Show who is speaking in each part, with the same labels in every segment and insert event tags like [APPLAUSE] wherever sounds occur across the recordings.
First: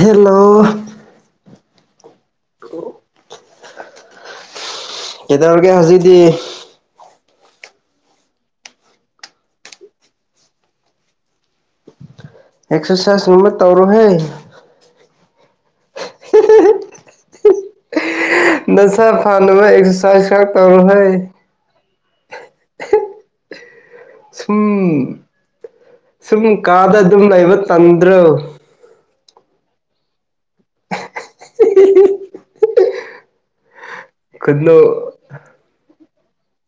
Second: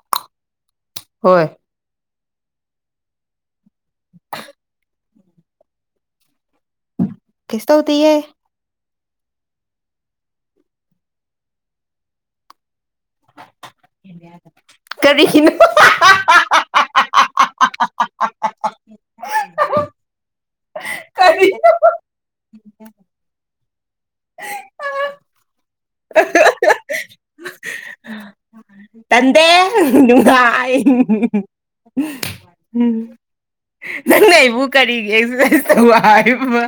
Speaker 1: hello
Speaker 2: ꯍꯣꯏ
Speaker 1: [UNINTELLIGIBLE]
Speaker 2: [UNINTELLIGIBLE]
Speaker 1: ꯀꯩꯗꯧꯔꯒꯦ ꯍꯧꯖꯤꯛꯗꯤ
Speaker 2: ꯀꯤꯁꯨ ꯇꯧꯇꯦꯌꯦ
Speaker 1: ꯑꯦꯛꯁꯔꯁꯥꯏꯁ
Speaker 2: ꯀꯔꯤꯒꯤꯅꯣ
Speaker 1: ꯅꯁꯥ ꯐꯥꯟ ꯑꯦꯛꯁꯔꯁꯥꯏꯁ ꯈꯔ ꯇꯧꯔꯣꯍꯦ [UNINTELLIGIBLE] ꯁꯨꯝ ꯁꯨꯝ ꯀꯥꯗ ꯑꯗꯨꯝ ꯂꯩꯕ ꯇꯟꯗ꯭ꯔꯣ
Speaker 2: ꯇꯟꯗꯦ ꯅꯨꯡꯉꯥꯏ ꯅꯪ ꯑꯩꯕꯨ ꯀꯔꯤꯒꯦ
Speaker 1: ꯈꯨꯅꯣꯛ
Speaker 2: ꯑꯦꯛꯁꯔꯁꯥꯏꯁ ꯇꯧ ꯍꯥꯏꯕ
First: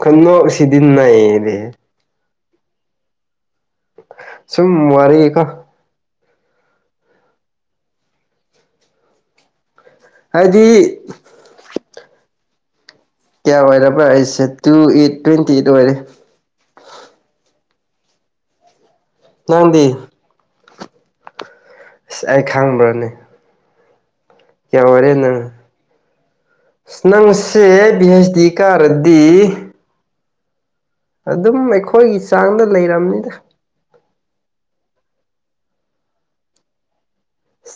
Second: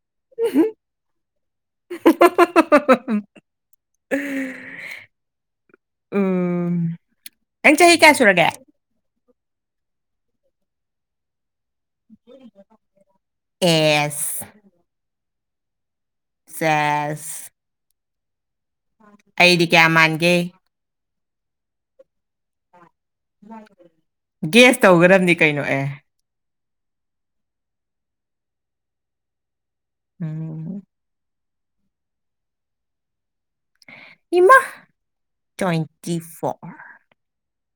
Speaker 1: ꯈꯨꯅꯣꯛ ꯁꯤꯗꯤ ꯅꯩꯔꯦ
Speaker 2: [UNINTELLIGIBLE]
Speaker 1: ꯁꯨꯝ ꯋꯥꯔꯤꯒꯤꯀꯣ
Speaker 2: ꯎꯝ ꯅꯪ ꯆꯍꯤ ꯀꯌꯥ ꯁꯨꯔꯒꯦ
Speaker 1: ꯍꯥꯏꯗꯤ
Speaker 2: [INAUDIBLE]
Speaker 1: ꯀꯌꯥ ꯑꯣꯏꯔꯕ꯭ꯔꯥ ꯑꯩꯁꯦ
Speaker 2: S
Speaker 1: two eight twenty eight ꯑꯣꯏꯔꯦ
Speaker 2: ꯁꯦꯁ ꯑꯩꯗꯤ
Speaker 1: ꯅꯪꯗꯤ
Speaker 2: ꯀꯌꯥ ꯃꯥꯟꯒꯦ
Speaker 1: ꯑꯁ ꯑꯩ ꯈꯥꯡꯕ꯭ꯔꯥꯅꯦ
Speaker 2: ꯒꯦꯁ ꯇꯧꯒ꯭ꯔꯕꯗꯤ
Speaker 1: ꯅꯪ
Speaker 2: ꯀꯩꯅꯣ ꯑꯦ
Speaker 1: ꯅꯪꯁꯦ ꯄꯤ ꯍꯩꯁ ꯗꯤ ꯀꯥꯔꯗꯤ
Speaker 2: ꯎꯝ
Speaker 1: ꯑꯗꯨꯝ ꯑꯩꯈꯣꯏꯒꯤ ꯆꯥꯡꯗ ꯂꯩꯔꯝꯅꯤꯗ
Speaker 2: ꯏꯃꯥ ꯇ꯭ꯋꯦꯟꯇꯤ ꯐꯣꯔ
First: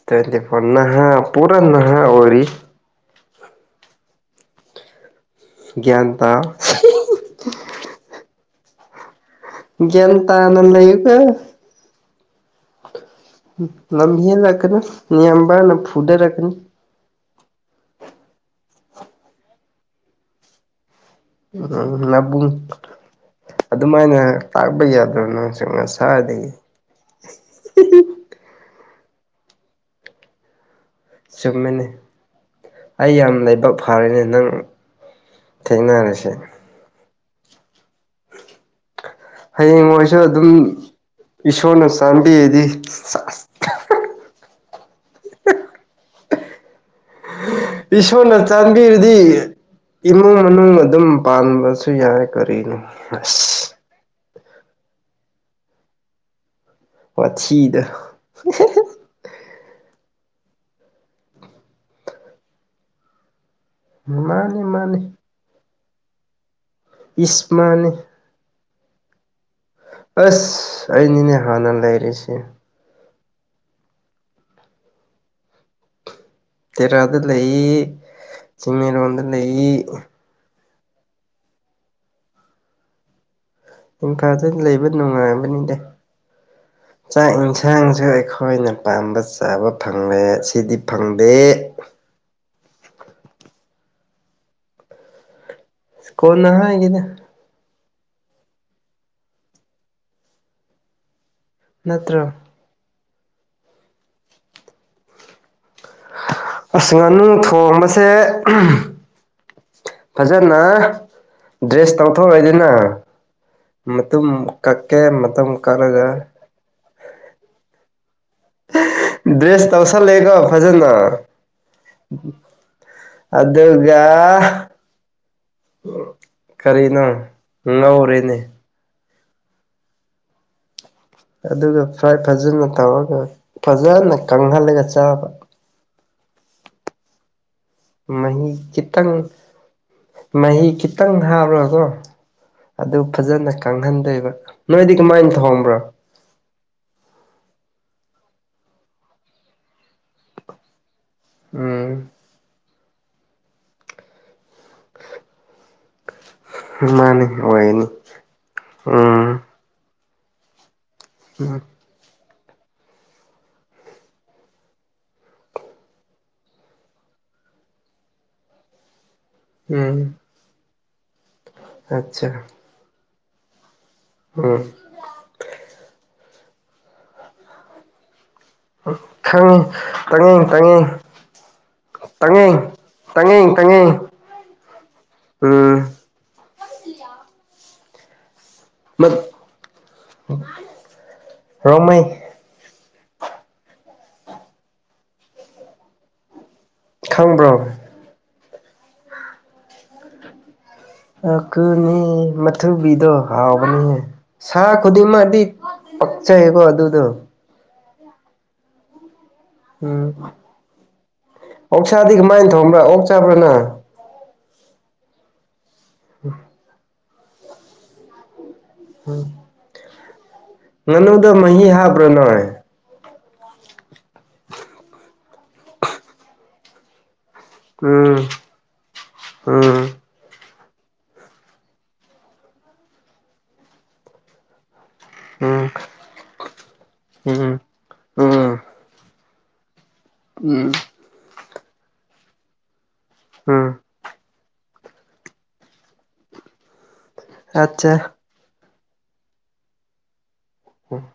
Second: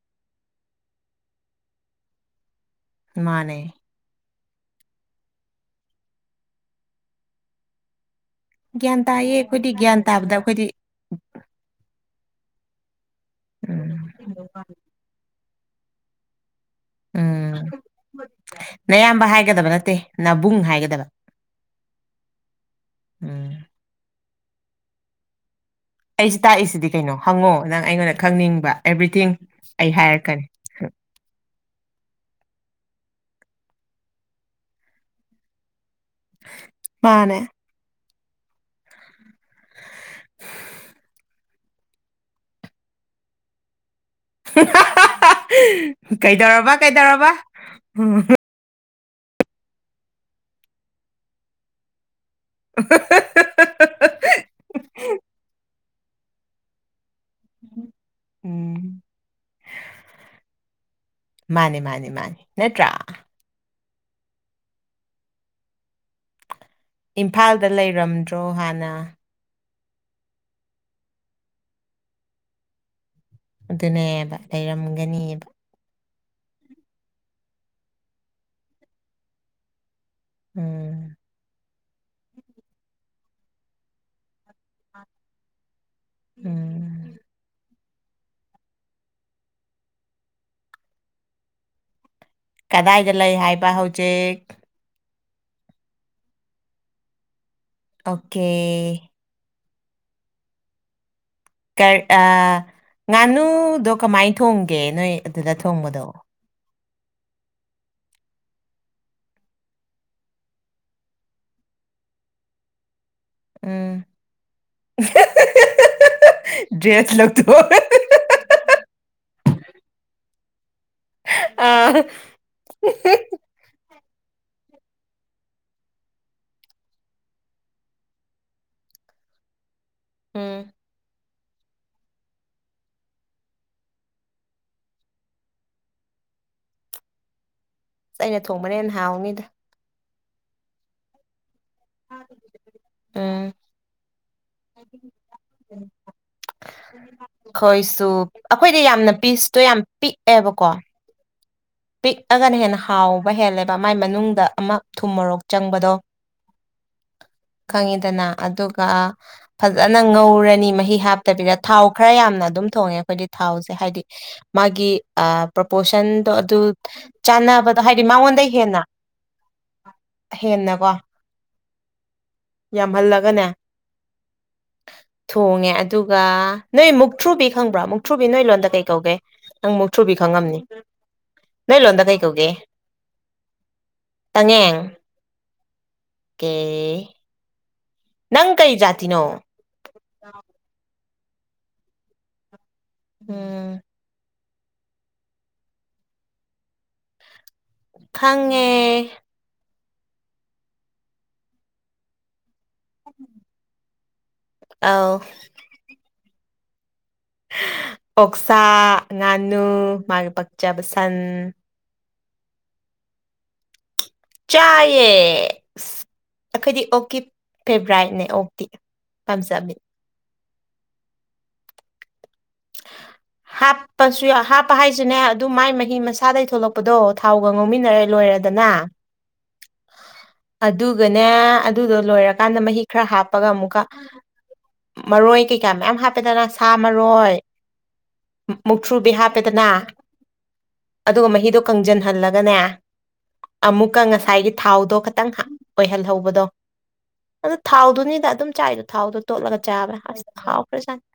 Speaker 1: ꯇ꯭ꯋꯦꯟꯇꯤ ꯐꯣꯔ ꯅꯍꯥ ꯄꯨꯔ ꯅꯍꯥ ꯑꯣꯏꯔꯤ
Speaker 2: ꯃꯥꯅꯦ
Speaker 1: ꯒ꯭ꯌꯥꯟ ꯇꯥꯎ
Speaker 2: ꯒ꯭ꯌꯥꯟ ꯇꯥꯏꯌꯦ ꯑꯩꯈꯣꯏꯗꯤ
Speaker 1: ꯒ꯭ꯌꯥꯟ
Speaker 2: ꯇꯥꯕꯗ
Speaker 1: ꯇꯥꯅ
Speaker 2: ꯑꯩꯈꯣꯏꯗꯤ
Speaker 1: ꯂꯩꯌꯨꯀꯣ
Speaker 2: ꯎꯝ
Speaker 1: ꯂꯝꯍꯦꯜꯂꯛꯀꯅꯨ ꯅꯌꯝꯕꯅ ꯐꯨꯗꯦꯔꯀꯅꯤ
Speaker 2: ꯎꯝ ꯅꯌꯥꯝꯕ ꯍꯥꯏꯒꯗꯕ ꯅꯠꯇꯦ ꯅꯥꯕꯨꯡ ꯍꯥꯏꯒꯗꯕ
Speaker 1: ꯅꯥꯕꯨꯡ
Speaker 2: ꯎꯝ
Speaker 1: ꯑꯗꯨꯃꯥꯏꯅ ꯇꯥꯛꯕ ꯌꯥꯗ꯭ꯔꯥ ꯅꯪ ꯁꯨ
Speaker 2: ꯑꯩꯁꯤ ꯇꯥꯛꯏꯁꯤꯗꯤ ꯀꯩꯅꯣ ꯍꯪꯉꯣ ꯅꯪ ꯑꯩꯉꯣꯟꯗ ꯈꯪꯅꯤꯡꯕ ꯑꯦꯚ꯭ꯔꯤꯊꯤꯡ ꯑꯩ ꯍꯥꯏꯔꯛꯀꯅꯤ
Speaker 1: ꯆꯨꯝꯃꯤꯅꯦ ꯑꯩ ꯌꯥꯝ ꯂꯥꯏꯕꯛ ꯐꯔꯦꯅꯦ ꯅꯪ ꯊꯦꯡꯅꯔꯁꯦ
Speaker 2: ꯃꯥꯅꯦ
Speaker 1: ꯍꯌꯦꯡ ꯃꯣꯏꯁꯨ ꯑꯗꯨꯝ ꯏꯁꯣꯔꯅ ꯁꯥꯟꯕꯤꯔꯗꯤ
Speaker 2: ꯀꯩꯗꯧꯔꯕ ꯀꯩꯗꯧꯔꯕ
Speaker 1: ꯏꯁꯣꯔꯅ ꯆꯥꯟꯕꯤꯔꯗꯤ ꯏꯃꯨꯡ ꯃꯅꯨꯡ ꯑꯗꯨꯝ ꯄꯥꯟꯕꯁꯨ ꯌꯥꯏ ꯀꯔꯤꯅꯣ ꯑꯁ
Speaker 2: [UNINTELLIGIBLE]
Speaker 1: ꯋꯥꯊꯤꯗꯣ
Speaker 2: ꯃꯥꯅꯤ ꯃꯥꯅꯤ ꯃꯥꯅꯤ ꯅꯠꯇ꯭ꯔꯥ
Speaker 1: ꯃꯥꯅꯤ ꯃꯥꯅꯤ
Speaker 2: ꯏꯝꯐꯥꯜꯗ
Speaker 1: ꯏꯁꯃꯥꯅꯤ
Speaker 2: ꯂꯩꯔꯝꯗ꯭ꯔꯣ ꯍꯥꯟꯅ
Speaker 1: ꯑꯁ ꯑꯩꯅꯤꯅꯦ ꯍꯥꯟꯅ ꯂꯩꯔꯤꯁꯦ
Speaker 2: ꯑꯗꯨꯅꯦꯕ ꯂꯩꯔꯝꯒꯅꯤꯕ
Speaker 1: ꯇꯦꯔꯥꯗ ꯂꯩ ꯆꯤꯡꯃꯩꯔꯣꯡꯗ ꯂꯩ
Speaker 2: ꯎꯝ
Speaker 1: ꯏꯝꯐꯥꯜꯗ ꯂꯩꯕ ꯅꯨꯡꯉꯥꯏ ꯕꯅꯤꯗ
Speaker 2: ꯎꯝ
Speaker 1: ꯆꯥꯛ ꯏꯟꯁꯥꯡ ꯌꯦꯟꯁꯥꯡꯁꯨ ꯑꯩꯈꯣꯏꯅ ꯄꯥꯝꯕ ꯆꯥꯕ ꯐꯪꯂꯦ ꯁꯤꯗꯤ ꯐꯪꯗꯦ
Speaker 2: ꯀꯗꯥꯏꯗ ꯂꯩ ꯍꯥꯏꯕ ꯍꯧꯖꯤꯛ
Speaker 1: ꯀꯣꯟꯅ ꯍꯥꯏꯅꯤꯗ
Speaker 2: ꯑꯣꯀꯦ ꯀꯩ ꯑ
Speaker 1: ꯅꯠꯇ꯭ꯔꯣ
Speaker 2: ꯉꯥꯅꯨꯗꯣ ꯀꯃꯥꯏ ꯊꯣꯡꯒꯦ ꯅꯣꯏ ꯑꯗꯨꯗ ꯊꯣꯡꯕꯗꯣ
Speaker 1: ꯑꯁ ꯉꯥꯅꯨ ꯊꯣꯡꯕꯁꯦ ꯐꯖꯅ ꯗ꯭ꯔꯦꯁ ꯇꯧꯊꯣꯡꯑꯗꯅ
Speaker 2: ꯎꯝ
Speaker 1: ꯃꯇꯝꯨ ꯀꯛꯀꯦ ꯃꯇꯝꯨ ꯀꯛꯂꯗ
Speaker 2: ꯗ꯭ꯔꯦꯁ ꯂꯧꯊꯣꯛ
Speaker 1: ꯗ꯭ꯔꯦꯁ ꯇꯧꯁꯜꯂꯦꯀꯣ ꯐꯖꯅ
Speaker 2: ꯑꯥ
Speaker 1: ꯑꯗꯨꯒ ꯀꯔꯤꯅꯣ ꯉꯧꯔꯅꯤ
Speaker 2: ꯎꯝ
Speaker 1: ꯑꯗꯨꯒ ꯐ꯭ꯔꯥꯏ ꯐꯖꯅ ꯇꯧꯔꯒ ꯐꯖꯅ ꯀꯪꯍꯜꯂꯒ ꯆꯥꯕ [UNINTELLIGIBLE]
Speaker 2: ꯑꯩꯅ
Speaker 1: ꯃꯍꯤ
Speaker 2: ꯊꯣꯡꯕꯅꯦꯅ
Speaker 1: ꯈꯤꯇꯪ
Speaker 2: ꯍꯥꯎꯅꯤꯗ
Speaker 1: ꯃꯍꯤ ꯈꯤꯇꯪ ꯍꯥꯥꯞꯔꯒ ꯑꯗꯨ ꯐꯖꯅ
Speaker 2: ꯎꯝ
Speaker 1: ꯀꯪꯍꯟꯗꯣꯏꯕ ꯅꯣꯏꯗꯤ ꯀꯃꯥꯏꯅ ꯊꯣꯡꯕ꯭ꯔꯣ [UNINTELLIGIBLE]
Speaker 2: ꯑꯩꯈꯣꯏꯁꯨ ꯑꯩꯈꯣꯏꯗꯤ ꯌꯥꯝꯅ ꯄꯤꯁꯇꯣ ꯌꯥꯝ ꯄꯤꯛꯑꯦꯕꯀꯣ
Speaker 1: ꯎꯝ
Speaker 2: ꯄꯤꯛꯑꯒꯅ ꯍꯦꯟꯅ ꯍꯥꯎꯕ ꯍꯦꯜꯂꯦꯕ ꯃꯥꯏ ꯃꯅꯨꯡꯗ ꯑꯃ ꯊꯨꯝꯃꯣꯔꯣꯛ ꯆꯪꯕꯗꯣ
Speaker 1: ꯃꯥꯅꯤ ꯑꯣꯏꯅꯤ
Speaker 2: ꯈꯪꯉꯤꯗꯅ ꯑꯗꯨꯒ
Speaker 1: ꯎꯝ
Speaker 2: ꯐꯖꯟ ꯅ ꯉꯧꯔꯅꯤ ꯃꯍꯤ ꯍꯥꯞꯇꯕꯤꯗ
Speaker 1: ꯎꯝ
Speaker 2: ꯊꯥꯎ ꯈꯔ ꯌꯥꯝꯅ ꯑꯗꯨꯝ ꯊꯣꯡꯉꯦ ꯑꯩꯈꯣꯏꯒꯤ ꯊꯥꯎꯁꯦ ꯍꯥꯏꯗꯤ ꯃꯥꯒꯤ ꯄ꯭ꯔꯣꯄꯣꯁꯟꯗꯣ ꯑꯗꯨ ꯆꯥꯟꯅꯕꯗꯣ ꯍꯥꯏꯗꯤ ꯃꯉꯣꯟꯗ ꯍꯦꯟꯅ ꯍꯦꯟꯅꯀꯣ
Speaker 1: ꯑꯆꯥ ꯆꯥ
Speaker 2: ꯌꯥꯝꯍꯜꯂꯒꯅꯦ ꯊꯣꯡꯉꯦ ꯑꯗꯨꯒ ꯅꯣꯏ ꯃꯨꯛꯊ꯭ꯔꯨꯕꯤ ꯈꯪꯕ꯭ꯔꯣ ꯃꯨꯛꯊ꯭ꯔꯨ ꯕꯤ ꯅꯣꯏ ꯂꯣꯟꯗ ꯀꯩ ꯀꯧꯒꯦ
Speaker 1: ꯈꯪꯉꯤ
Speaker 2: ꯅꯪ ꯃꯨꯛꯊꯨꯔꯕꯤ
Speaker 1: ꯇꯪꯉꯦꯡ
Speaker 2: ꯈꯪꯉꯝꯅꯤ
Speaker 1: ꯇꯪꯉꯦꯡ
Speaker 2: ꯅꯣꯏ ꯂꯣꯟꯗ ꯀꯩ ꯀꯧꯒꯦ
Speaker 1: ꯇꯪꯉꯦꯡ ꯇꯪꯉꯦꯡ ꯇꯪꯉꯦꯡ
Speaker 2: ꯇꯪꯌꯦꯡ
Speaker 1: ꯎꯝ
Speaker 2: ꯀꯦ ꯅꯪ ꯀꯩ
Speaker 1: ꯃꯠ
Speaker 2: ꯖꯥꯇꯤꯅꯣ
Speaker 1: ꯔꯣꯡꯃꯩ
Speaker 2: ꯎꯝ
Speaker 1: ꯈꯪꯕ꯭ꯔꯣ
Speaker 2: ꯈꯪꯉꯦ
Speaker 1: ꯑ ꯀꯅꯤ ꯃꯊꯨꯕꯤꯗꯣ ꯍꯥꯎꯕꯅꯤꯅꯦ ꯁꯥ
Speaker 2: ꯑꯧ
Speaker 1: ꯈꯨꯗꯤꯡꯃꯗꯤ ꯄꯛꯆꯩꯀꯣ ꯑꯗꯨꯗꯣ
Speaker 2: ꯑꯣꯛꯁꯥ ꯉꯥꯅꯨ
Speaker 1: ꯎꯝ
Speaker 2: ꯃꯥꯒꯤ ꯄꯥꯛꯆꯕ ꯁꯟ
Speaker 1: ꯑꯣꯛꯁꯥꯗꯤ ꯀꯃꯥꯏꯅ ꯊꯣꯡꯕ꯭ꯔꯥ ꯑꯣꯛ ꯆꯥꯕ꯭ꯔꯥ ꯅꯥ
Speaker 2: ꯆꯥꯏꯌꯦ ꯑꯁ ꯑꯩꯈꯣꯏꯗꯤ ꯑꯣꯀꯤ ꯐꯦꯕ꯭ꯔꯥꯏꯠꯅꯦ ꯑꯣ ꯄꯝꯖꯕꯤ
Speaker 1: ꯉꯅꯨꯗ ꯃꯍꯤ ꯍꯥꯞꯕ꯭ꯔ ꯅꯣꯏ
Speaker 2: ꯍꯥꯞꯄꯁꯨ ꯌꯥ ꯍꯥꯞꯄ ꯍꯥꯏꯁꯨꯅꯦ ꯑꯗꯨ ꯃꯥꯏ ꯃꯍꯤ ꯃꯁꯥꯗꯩ ꯊꯣꯛꯂꯛꯄꯗꯣ ꯊꯥꯎꯒ ꯉꯧꯃꯤꯟꯅꯔꯦ
Speaker 1: ꯎꯝ
Speaker 2: ꯂꯣꯏꯔꯦꯗꯅ
Speaker 1: ꯎꯝ
Speaker 2: ꯑꯗꯨꯒꯅꯦ ꯑꯗꯨꯗꯣ ꯂꯣꯏꯔꯀꯥꯟꯗ ꯃꯍꯤ ꯈꯔ ꯍꯥꯞꯄꯒ ꯑꯃꯨꯛꯀ ꯃꯔꯣꯏ
Speaker 1: ꯎꯝ
Speaker 2: ꯀꯩꯀꯥ ꯃꯌꯥꯝ ꯍꯥꯞꯄꯦꯗꯅ ꯁꯥ ꯃꯔꯣꯏ
Speaker 1: ꯎꯝ
Speaker 2: ꯃꯨꯛꯊ꯭ꯔꯨꯕꯤ ꯍꯥꯞ ꯄꯦꯗꯅ
Speaker 1: ꯎꯝ ꯎꯝ
Speaker 2: ꯑꯗꯨꯒ ꯃꯍꯤꯗꯣ ꯀꯪꯁꯤꯟꯍꯜꯂꯒꯅꯦ
Speaker 1: ꯎꯝ
Speaker 2: ꯑꯃꯨꯛꯀ ꯉꯁꯥꯏꯒꯤ ꯊꯥꯎꯗꯣ ꯈꯇꯪ ꯍꯥ ꯑꯣꯏꯍꯜꯍꯧꯕꯗꯣ ꯑꯗꯨ
Speaker 1: ꯑꯠꯆꯥ
Speaker 2: ꯊꯥꯎꯗꯨꯅꯤꯗ ꯑꯗꯨꯝ ꯆꯥꯏꯗꫭ ꯊꯥꯎꯗꯣ ꯇꯣꯠꯂꯒ ꯆꯥꯕ꯭ꯔ ꯑꯁ ꯍꯥꯎꯈ꯭ꯔ ꯖꯥꯠꯅꯤ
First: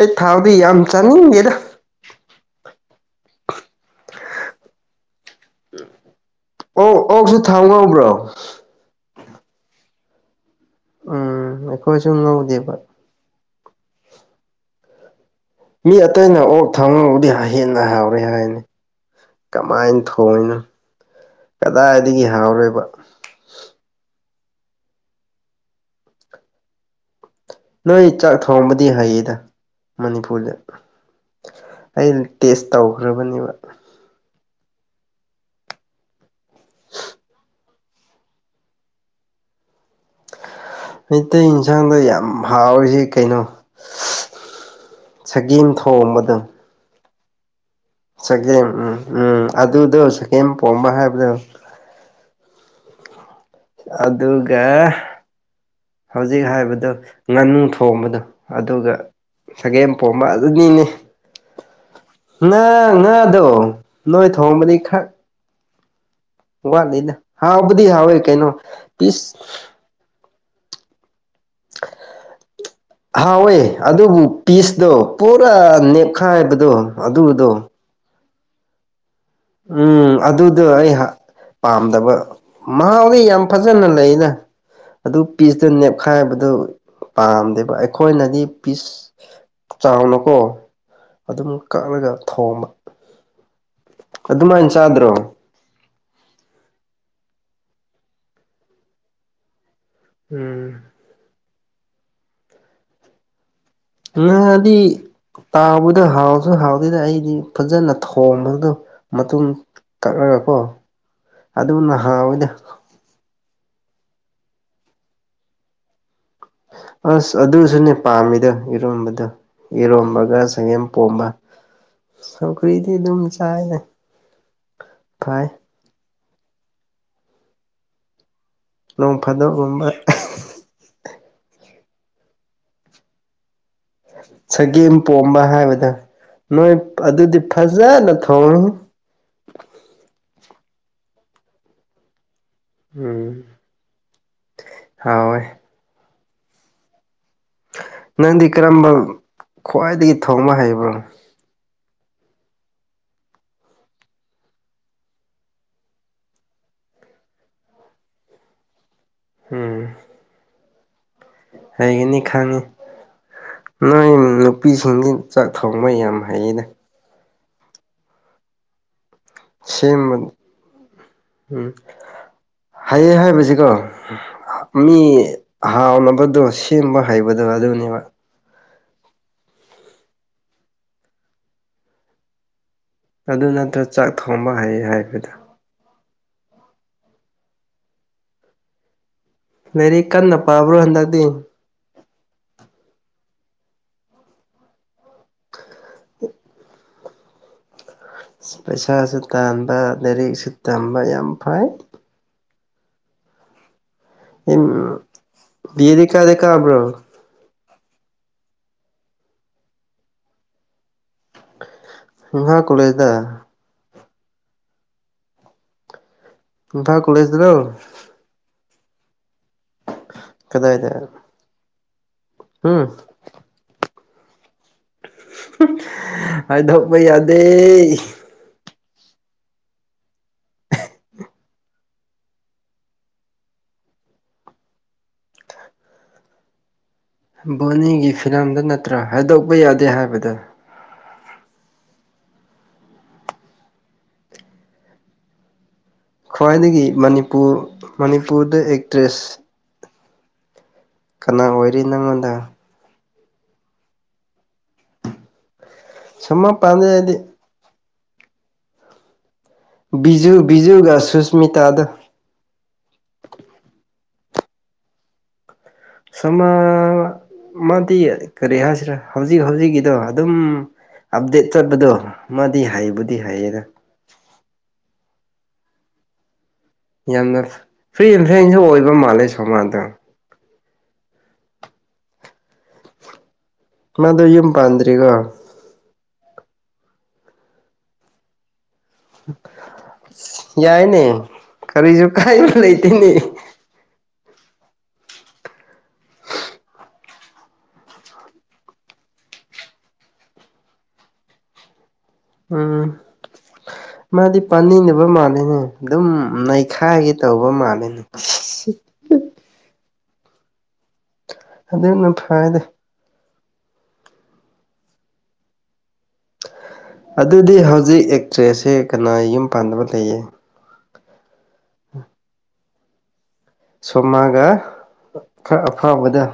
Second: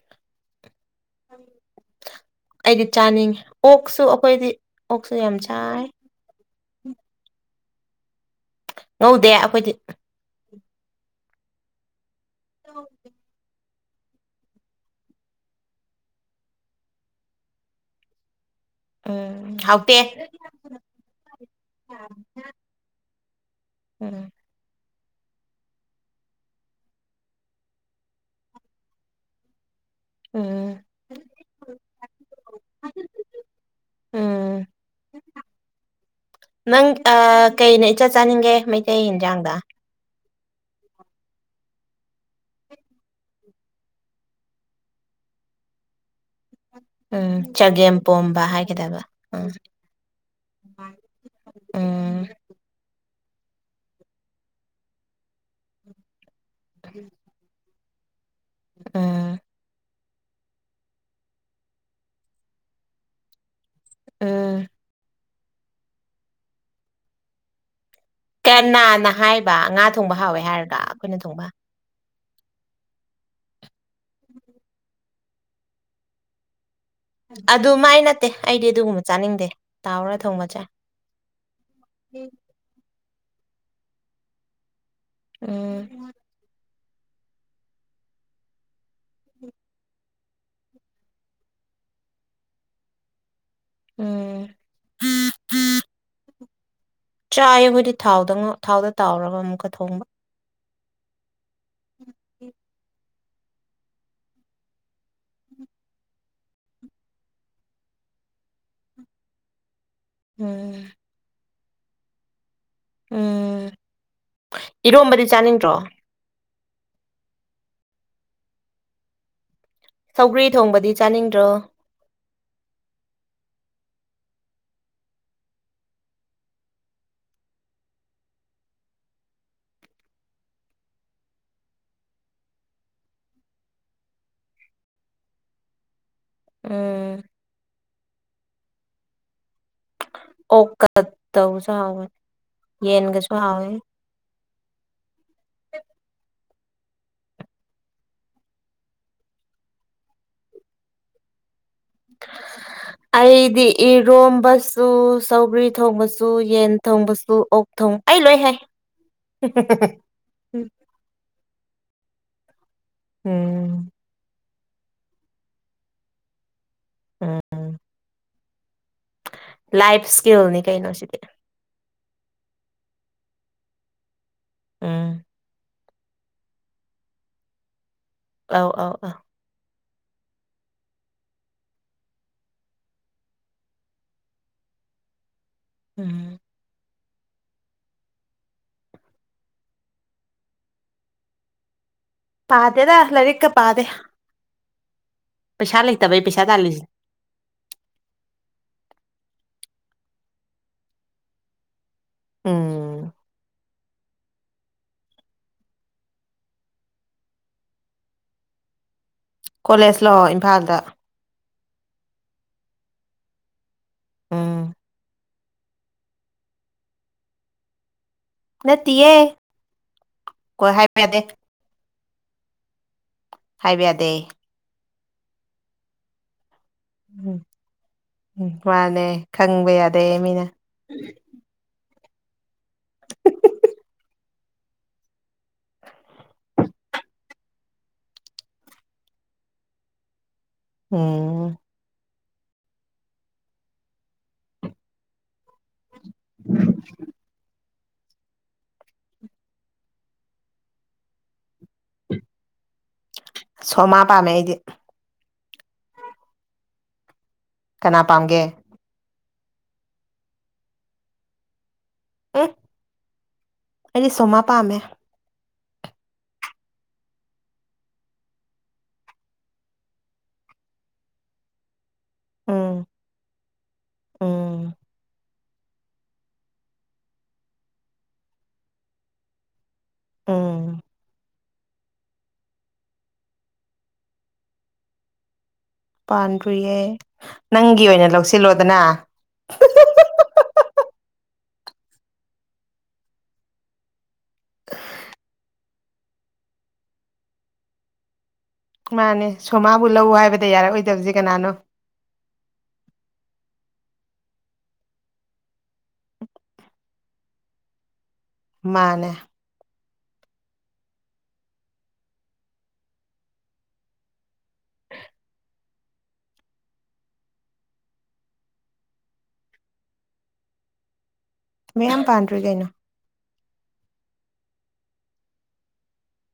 Speaker 1: ꯑꯩ ꯊꯥꯎꯗꯤ ꯌꯥꯝ ꯆꯥꯅꯤꯡꯗꯦꯗ
Speaker 2: ꯑꯩꯗꯤ ꯆꯥꯅꯤꯡꯉꯤ ꯑꯣꯛꯁꯨ ꯑꯩꯈꯣꯏꯗꯤ ꯑꯣꯛꯁꯨ ꯌꯥꯝ ꯆꯥꯏ
Speaker 1: ꯑꯣ ꯑꯣꯛꯁꯨ ꯊꯥꯎ ꯉꯧꯕ꯭ꯔꯣ
Speaker 2: ꯉꯧꯗꯦ ꯑꯩꯈꯣꯏꯗꯤ
Speaker 1: ꯑꯩꯈꯣꯏ ꯁꯨ ꯉꯧꯗꯦꯕ ꯃꯤ ꯑꯇꯩꯅ ꯑꯣꯛ ꯊꯪꯉꯕꯨꯗꯤ ꯍꯦꯟꯅ ꯍꯥꯎꯔꯦ ꯍꯥꯏꯅꯦ
Speaker 2: ꯎꯝ ꯍꯥꯎꯇꯦ
Speaker 1: ꯀꯃꯥꯏꯅ ꯊꯣꯡꯏꯅꯣ ꯀꯗꯥꯏꯗꯒꯤ ꯍꯥꯎꯔꯣꯏꯕ
Speaker 2: ꯎꯝ
Speaker 1: ꯅꯣꯏ ꯆꯥꯛ ꯊꯣꯡꯕꯗꯤ ꯍꯩꯌꯦꯗ ꯃꯅꯤꯄꯨꯔꯗ
Speaker 2: ꯎꯝ
Speaker 1: ꯑꯩ ꯇꯦꯁ ꯇꯧꯈ꯭ꯔꯕꯅꯦꯕ
Speaker 2: ꯎꯝ
Speaker 1: [INAUDIBLE]
Speaker 2: ꯅꯪ ꯑ ꯀꯩꯅ ꯏꯆꯥ ꯆꯥꯅꯤꯡꯒꯦ ꯃꯩꯇꯩ ꯌꯦꯟꯖꯥꯡꯗ
Speaker 1: ꯃꯩꯇꯩ ꯏꯟꯁꯥꯡꯗ ꯌꯥꯝ ꯍꯥꯎꯔꯤꯁꯤ ꯀꯩꯅꯣ ꯁꯒꯦꯝ ꯊꯣꯡꯕꯗꫭ
Speaker 2: ꯎꯝ ꯆꯒꯦꯝꯄꯣꯝꯕ
Speaker 1: ꯎꯝ
Speaker 2: ꯍꯥꯏꯒꯗꯕ ꯎꯝ
Speaker 1: ꯑꯗꯨꯗꯣ ꯆꯒꯦꯝ ꯄꯣꯝꯕ ꯍꯥꯏꯕꯗꯣ
Speaker 2: ꯎꯝ
Speaker 1: ꯑꯗꯨꯒ ꯍꯧꯖꯤꯛ ꯍꯥꯏꯕꯗꯣ ꯉꯥꯅꯨ ꯊꯣꯡꯕꯗꯣ ꯑꯗꯨꯒ
Speaker 2: ꯎꯝ
Speaker 1: ꯁꯒꯦꯝ ꯄꯣꯝꯕ ꯑꯗꯨꯅꯤꯅꯤ ꯉꯥ ꯉꯥꯗꯣ ꯅꯣꯏ
Speaker 2: ꯎꯝ
Speaker 1: ꯊꯣꯡꯕꯗꯤ ꯈꯔ ꯋꯥꯂꯤꯗ ꯍꯥꯎꯕꯨꯗꯤ ꯍꯥꯥꯎꯏ ꯀꯩꯅꫭ
Speaker 2: ꯀꯅꯥꯅ
Speaker 1: ꯄꯤꯁ
Speaker 2: ꯍꯥꯏꯕ ꯉꯥ ꯊꯣꯡꯕ ꯍꯥꯎꯋꯦ ꯍꯥꯏꯔꯒ ꯑꯩꯈꯣꯏꯅ ꯊꯣꯡꯕ
Speaker 1: [INAUDIBLE] ꯍꯥꯎꯋꯦ ꯑꯗꯨꯕꯨ ꯄꯤꯁꯇꯣ ꯄꯨꯔꯥ ꯅꯦꯛꯈꯥꯏꯕꯗꯣ
Speaker 2: ꯑꯗꯨ ꯃꯥꯏ ꯅꯠꯇꯦ ꯑꯩꯗꯤ ꯑꯗꯨꯒꯨꯝꯕ ꯆꯥꯅꯤꯡꯗꯦ
Speaker 1: ꯎꯝ
Speaker 2: ꯇꯥꯎꯔ ꯊꯣꯡꯕ
Speaker 1: ꯑꯗꯨꯗꯣ
Speaker 2: ꯆꯥꯏ
Speaker 1: ꯑꯩ ꯍꯥ ꯄꯥꯝꯗꯕ ꯃꯍꯥꯎꯗꯤ ꯌꯥꯝ ꯐꯖꯅ ꯂꯩꯅ ꯑꯗꯨ ꯄꯤꯁꯇꯨ
Speaker 2: ꯎꯝ
Speaker 1: ꯅꯦꯞꯈꯥꯏꯕꯗꯨ ꯄꯥꯝꯗꯦꯕ ꯑꯩꯈꯣꯏꯅꯗꯤ ꯄꯤꯁ ꯆꯥꯎꯅꯀꯣ ꯑꯗꯨꯝ ꯀꯛꯂꯒ ꯊꯣꯡꯕ
Speaker 2: ꯎꯝ
Speaker 1: ꯑꯗꯨꯃꯥꯏꯅ ꯆꯥꯗ꯭ꯔꯣ
Speaker 2: ꯆꯥꯏ ꯈꯣꯏꯗꯤ ꯊꯥꯎꯗ ꯉꯧ ꯊꯥꯎꯗ ꯇꯥꯎꯔꯒ ꯑꯃꯨꯛꯀ ꯊꯣꯡ
Speaker 1: ꯎꯝ
Speaker 2: [INAUDIBLE]
Speaker 1: ꯉꯥ ꯗꯤ ꯇꯥꯎꯕꯗꯨ ꯍꯥꯎꯁꯨ ꯍꯥꯎꯗꯦꯗ ꯑꯩꯗꯤ ꯐꯖꯅ ꯊꯣꯡꯕꯗꯨ ꯃꯇꯨꯡ ꯀꯛꯂꯒꯀꯣ
Speaker 2: ꯎꯝ
Speaker 1: ꯑꯗꯨꯅ ꯍꯥꯎꯋꯤꯗ
Speaker 2: ꯎꯝ ꯏꯔꯣꯝꯕꯗꯤ ꯆꯥꯅꯤꯡꯗ꯭ꯔꯣ
Speaker 1: ꯑꯁ ꯑꯗꯨꯁꯨꯅꯦ ꯄꯥꯝꯃꯤꯗ ꯏꯔꯣꯟꯝꯕꯗ ꯏꯔꯣꯝꯕꯒ
Speaker 2: ꯁꯧꯒ꯭ꯔꯤ
Speaker 1: ꯆꯒꯦꯝ
Speaker 2: ꯊꯣꯡꯕꯗꯤ
Speaker 1: ꯄꯣꯝꯕ
Speaker 2: ꯆꯥꯅꯤꯡꯗ꯭ꯔꯣ
Speaker 1: ꯁꯀꯔꯤꯗꯤ ꯑꯗꯨꯝ ꯆꯥꯏ ꯐꯥꯏ ꯅꯣꯡ ꯐꯥꯗꯕꯒꯨꯝꯕ ꯆꯒꯦꯝ ꯄꯣꯝꯕ ꯍꯥꯏꯕꯗ ꯅꯣꯏ
Speaker 2: ꯎꯝ
Speaker 1: ꯑꯗꯨꯗꯤ ꯐꯥꯔꯁ ꯐꯖ ꯅ ꯊꯣꯡ
Speaker 2: ꯑꯣꯀ ꯇꯧꯁꯨꯥꯎ ꯌꯦꯟꯒꯁꯨ ꯍꯦ
Speaker 1: ꯍ
Speaker 2: [INAUDIBLE]
Speaker 1: ꯅꯪꯗꯤ ꯀꯔꯝꯕ ꯈ꯭ꯋꯥꯏꯗꯒꯤ ꯊꯣꯡꯕ ꯍꯩꯕꯅꯣꯣ [INAUDIBLE]
Speaker 2: ꯑꯩꯗꯤ ꯏꯔꯣꯝꯕꯁꯨ ꯁꯧꯒ꯭ꯔꯤ ꯊꯣꯡꯕꯁꯨ ꯌꯦꯟ ꯊꯣꯡꯕꯁꯨ ꯑꯣꯛ ꯊꯣꯡ ꯑꯩ ꯂꯣꯏ ꯍꯥꯏ
Speaker 1: ꯎꯝ
Speaker 2: ꯎ
Speaker 1: ꯍꯩꯒꯅꯤ ꯈꯪꯉꯤ
Speaker 2: ꯎꯝ
Speaker 1: ꯅꯣꯏ ꯅꯨꯄꯤꯁꯤꯡ ꯆꯥꯛ ꯊꯣꯡꯕ ꯌꯥꯝ ꯍꯩꯌꯦꯩꯅ
Speaker 2: ꯎꯝ ꯂꯥꯏꯐ
Speaker 1: ꯁꯤꯃ
Speaker 2: ꯏꯁꯀꯤꯜꯅꯤ ꯀꯩꯅꯣꯁꯤꯗꯤ
Speaker 1: ꯎꯝ ꯍꯥꯏꯌꯦ ꯍꯥꯏꯕꯁꯤꯀꯣ ꯃꯤ
Speaker 2: ꯎꯝ
Speaker 1: ꯍꯥꯎꯅꯕꯗꯣ ꯁꯦꯝꯕ ꯍꯩꯕꯗꯣ ꯑꯗꯨꯅꯦꯕ
Speaker 2: ꯑꯥꯎ ꯑꯥꯎ ꯑꯥꯎ
Speaker 1: ꯑꯗꯨ ꯅꯠꯇ꯭ꯔꯒ ꯆꯥꯛ ꯊꯣꯡꯕ ꯍꯩ ꯍꯥꯏꯕꯗ
Speaker 2: ꯎꯝ
Speaker 1: ꯂꯥꯏꯔꯤꯛ ꯀꯟꯅ ꯄꯥꯕ꯭ꯔꯣ ꯍꯟꯗꯛꯇꯤ
Speaker 2: ꯄꯥꯗꯦꯗ ꯂꯔꯤꯛꯀ ꯄꯥꯗꯦ ꯄꯩꯁꯥ ꯂꯩꯇꯕꯩ ꯄꯩꯁꯥ ꯇꯥꯂꯤꯁꯤꯅꯤ
Speaker 1: ꯄꯩꯁꯥꯁꯨ ꯇꯥꯟꯕ ꯂꯥꯏꯔꯤꯛꯁꯨ ꯇꯝꯕ ꯌꯥꯝ ꯐꯩ
Speaker 2: ꯎꯝ
Speaker 1: ꯎꯝ ꯗꯤ ꯀꯗ ꯀꯕ꯭ꯔꯣ
Speaker 2: ꯀꯣꯂꯦꯖ ꯂꫭ ꯏꯝꯐꯥꯜꯗ
Speaker 1: ꯏꯐꯥꯜ ꯀꯂꯦꯖꯗ
Speaker 2: ꯎꯝ
Speaker 1: ꯏꯝꯐꯥꯜ ꯀꯂꯁꯗꯗꯣ
Speaker 2: ꯅꯠꯇꯤꯌꯦ ꯀꯣꯏ
Speaker 1: ꯀꯗꯥꯏꯗꯥ
Speaker 2: ꯍꯥꯏꯕ ꯌꯥꯗꯦ
Speaker 1: ꯍꯝ
Speaker 2: ꯍꯥꯏꯕ ꯌꯥꯗꯦ
Speaker 1: ꯍꯥꯏꯗꯣꯛꯄ ꯌꯥꯗꯦ
Speaker 2: ꯅꯦ ꯈꯪꯕ ꯌꯥꯗꯦ ꯃꯤꯅ
Speaker 1: ꯕꯣꯅꯤꯒꯤ ꯐꯤꯂꯝꯗ ꯅꯠꯇ꯭ꯔꯣ ꯍꯥꯏꯗꯣꯛꯄ ꯌꯥꯗꯦ ꯍꯥꯏꯕꯗ
Speaker 2: ꯎꯝ
Speaker 1: ꯈ꯭ꯋꯥꯏꯗꯒꯤ ꯃꯅꯤꯄꯨꯔ ꯃꯅꯤꯄꯨꯔꯗ ꯑꯦꯛꯇ꯭ꯔꯦꯁ ꯀꯅꯥ ꯑꯣꯏꯔꯤ ꯅꯪꯉꯣꯟꯗ
Speaker 2: ꯁꯣꯃꯥ ꯄꯥꯝꯃꯦ ꯑꯩꯗꯤ
Speaker 1: ꯁꫭꯝꯃ ꯄꯝꯗ‌ꯦ ꯑꯩꯗꯤ
Speaker 2: ꯀꯅꯥ ꯄꯥꯝꯒꯦ
Speaker 1: ꯕꯤꯖꯨ ꯕꯤꯖꯨꯒ ꯁꯨꯁꯃꯤꯇꯥꯗꫭ
Speaker 2: ꯑꯩꯗꯤ ꯁꫭꯝꯃꯥ ꯄꯝꯃ‌ꯦ
Speaker 1: ꯁꫭꯝꯃꯔꯥ ꯃꯥꯗꯤ ꯀꯔꯤ ꯍꯥꯏꯁꯤꯔꯥ ꯍꯧꯖꯤꯛ ꯍꯧꯖꯤꯛꯀꯤꯗꯣ ꯑꯗꯨꯝ ꯑꯞꯗꯦꯠ ꯆꯠꯄꯗꯣ ꯃꯥꯗꯤ
Speaker 2: ꯎꯝ
Speaker 1: ꯍꯥꯏꯕꯨꯗꯤ ꯍꯥꯏꯌꯦꯗ
Speaker 2: ꯎꯝ
Speaker 1: ꯌꯥꯝꯅ ꯐ꯭ꯔꯤ ꯑꯦꯟ ꯐ꯭ꯔꯦꯡꯁꯨ ꯑꯣꯏꯕ ꯃꯥꯜꯂꯦ ꯁꯣꯃꯥꯗꯣ
Speaker 2: ꯎꯝ
Speaker 1: ꯃꯗꯣ ꯌꯨꯝ ꯄꯥꯟꯗ꯭ꯔꯤꯀꯣ
Speaker 2: ꯄꯥꯟꯗ꯭ꯔꯤꯌꯦ ꯅꯪꯒꯤ ꯑꯣꯏꯅ ꯂꯧꯁꯤꯜꯂꯣꯗꯅ
Speaker 1: ꯌꯥꯏꯅꯦ ꯀꯔꯤꯁꯨ ꯀꯥꯏꯕ ꯂꯩꯇꯦꯅꯦ
Speaker 2: [INAUDIBLE] ꯃꯥꯅꯦ ꯁꯣꯃꯥꯕꯨ ꯂꯧ ꯍꯥꯏꯕꯗ ꯌꯥꯔꯛꯑꯣꯏꯗꯕꯁꯤ ꯀꯅꯥꯅꯣ
Speaker 1: ꯎꯝ ꯃꯥꯗꯤ ꯄꯥꯅꯤꯡꯗꯕ ꯃꯥꯜꯂꯤꯅꯦ ꯑꯗꯨꯝ ꯅꯩꯈꯥꯏꯒꯦ ꯇꯧꯕ ꯃꯥꯜꯂꯤꯅꯦ
Speaker 2: ꯃꯥꯅꯦ
Speaker 1: ꯑꯗꯨꯅ ꯐꯥꯔꯦꯗ ꯑꯗꯨꯗꯤ ꯍꯧꯖꯤꯛ ꯑꯦꯛꯇ꯭ꯔꯦꯁꯁꯦ ꯀꯅꯥ ꯌꯨꯝ ꯄꯥꯟꯗꯕ ꯂꯩꯌꯦ
Speaker 2: ꯃꯌꯥꯝ ꯄꯥꯟꯗ꯭ꯔꯤ ꯀꯩꯅꯣ
Speaker 1: ꯁꯣꯃꯥꯒ ꯈꯔ ꯑꯐꯥꯎꯕꯗ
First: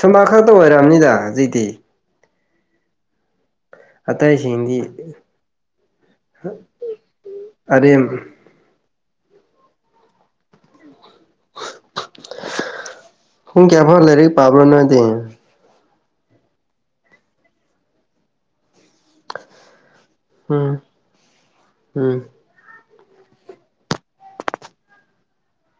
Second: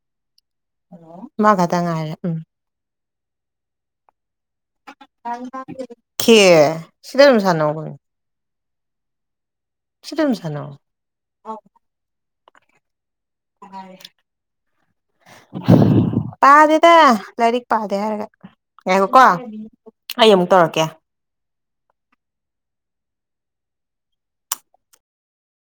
Speaker 1: ꯁꯣꯃꯥꯈꯛꯇ ꯑꯣꯏꯔꯝꯅꯤꯗ
Speaker 2: ꯃꯥ
Speaker 1: ꯍꯧꯖꯤꯛꯇꯤ
Speaker 2: ꯈꯛꯇ ꯉꯥꯏꯔꯦ ꯎꯝ
Speaker 1: ꯑꯇꯩꯁꯤꯡꯗꯤ
Speaker 2: ꯀꯦ ꯁꯤꯗ ꯑꯗꯨꯝ ꯁꯥꯟꯅꯧ ꯀꯩꯅꯣ
Speaker 1: ꯑꯔꯦꯝ
Speaker 2: ꯁꯤꯗ ꯑꯗꯨꯝ ꯁꯥꯅꯧ
Speaker 1: ꯄꯨꯡ ꯀꯌꯥꯕꯧ ꯂꯥꯏꯔꯤꯛ ꯄꯥꯕ꯭ꯔꯣ ꯅꯣꯏꯗꯤ
Speaker 2: ꯄꯥꯗꯦꯗ ꯂꯥꯏꯔꯤꯛ ꯄꯥꯗꯦ ꯍꯥꯏꯔꯒ ꯉꯥꯏꯈꯣꯀꯣ ꯑꯩ ꯑꯃꯨꯛ
Speaker 1: ꯎꯝ
Speaker 2: ꯇꯧꯔꯛꯀꯦ
Speaker 1: ꯎꯝ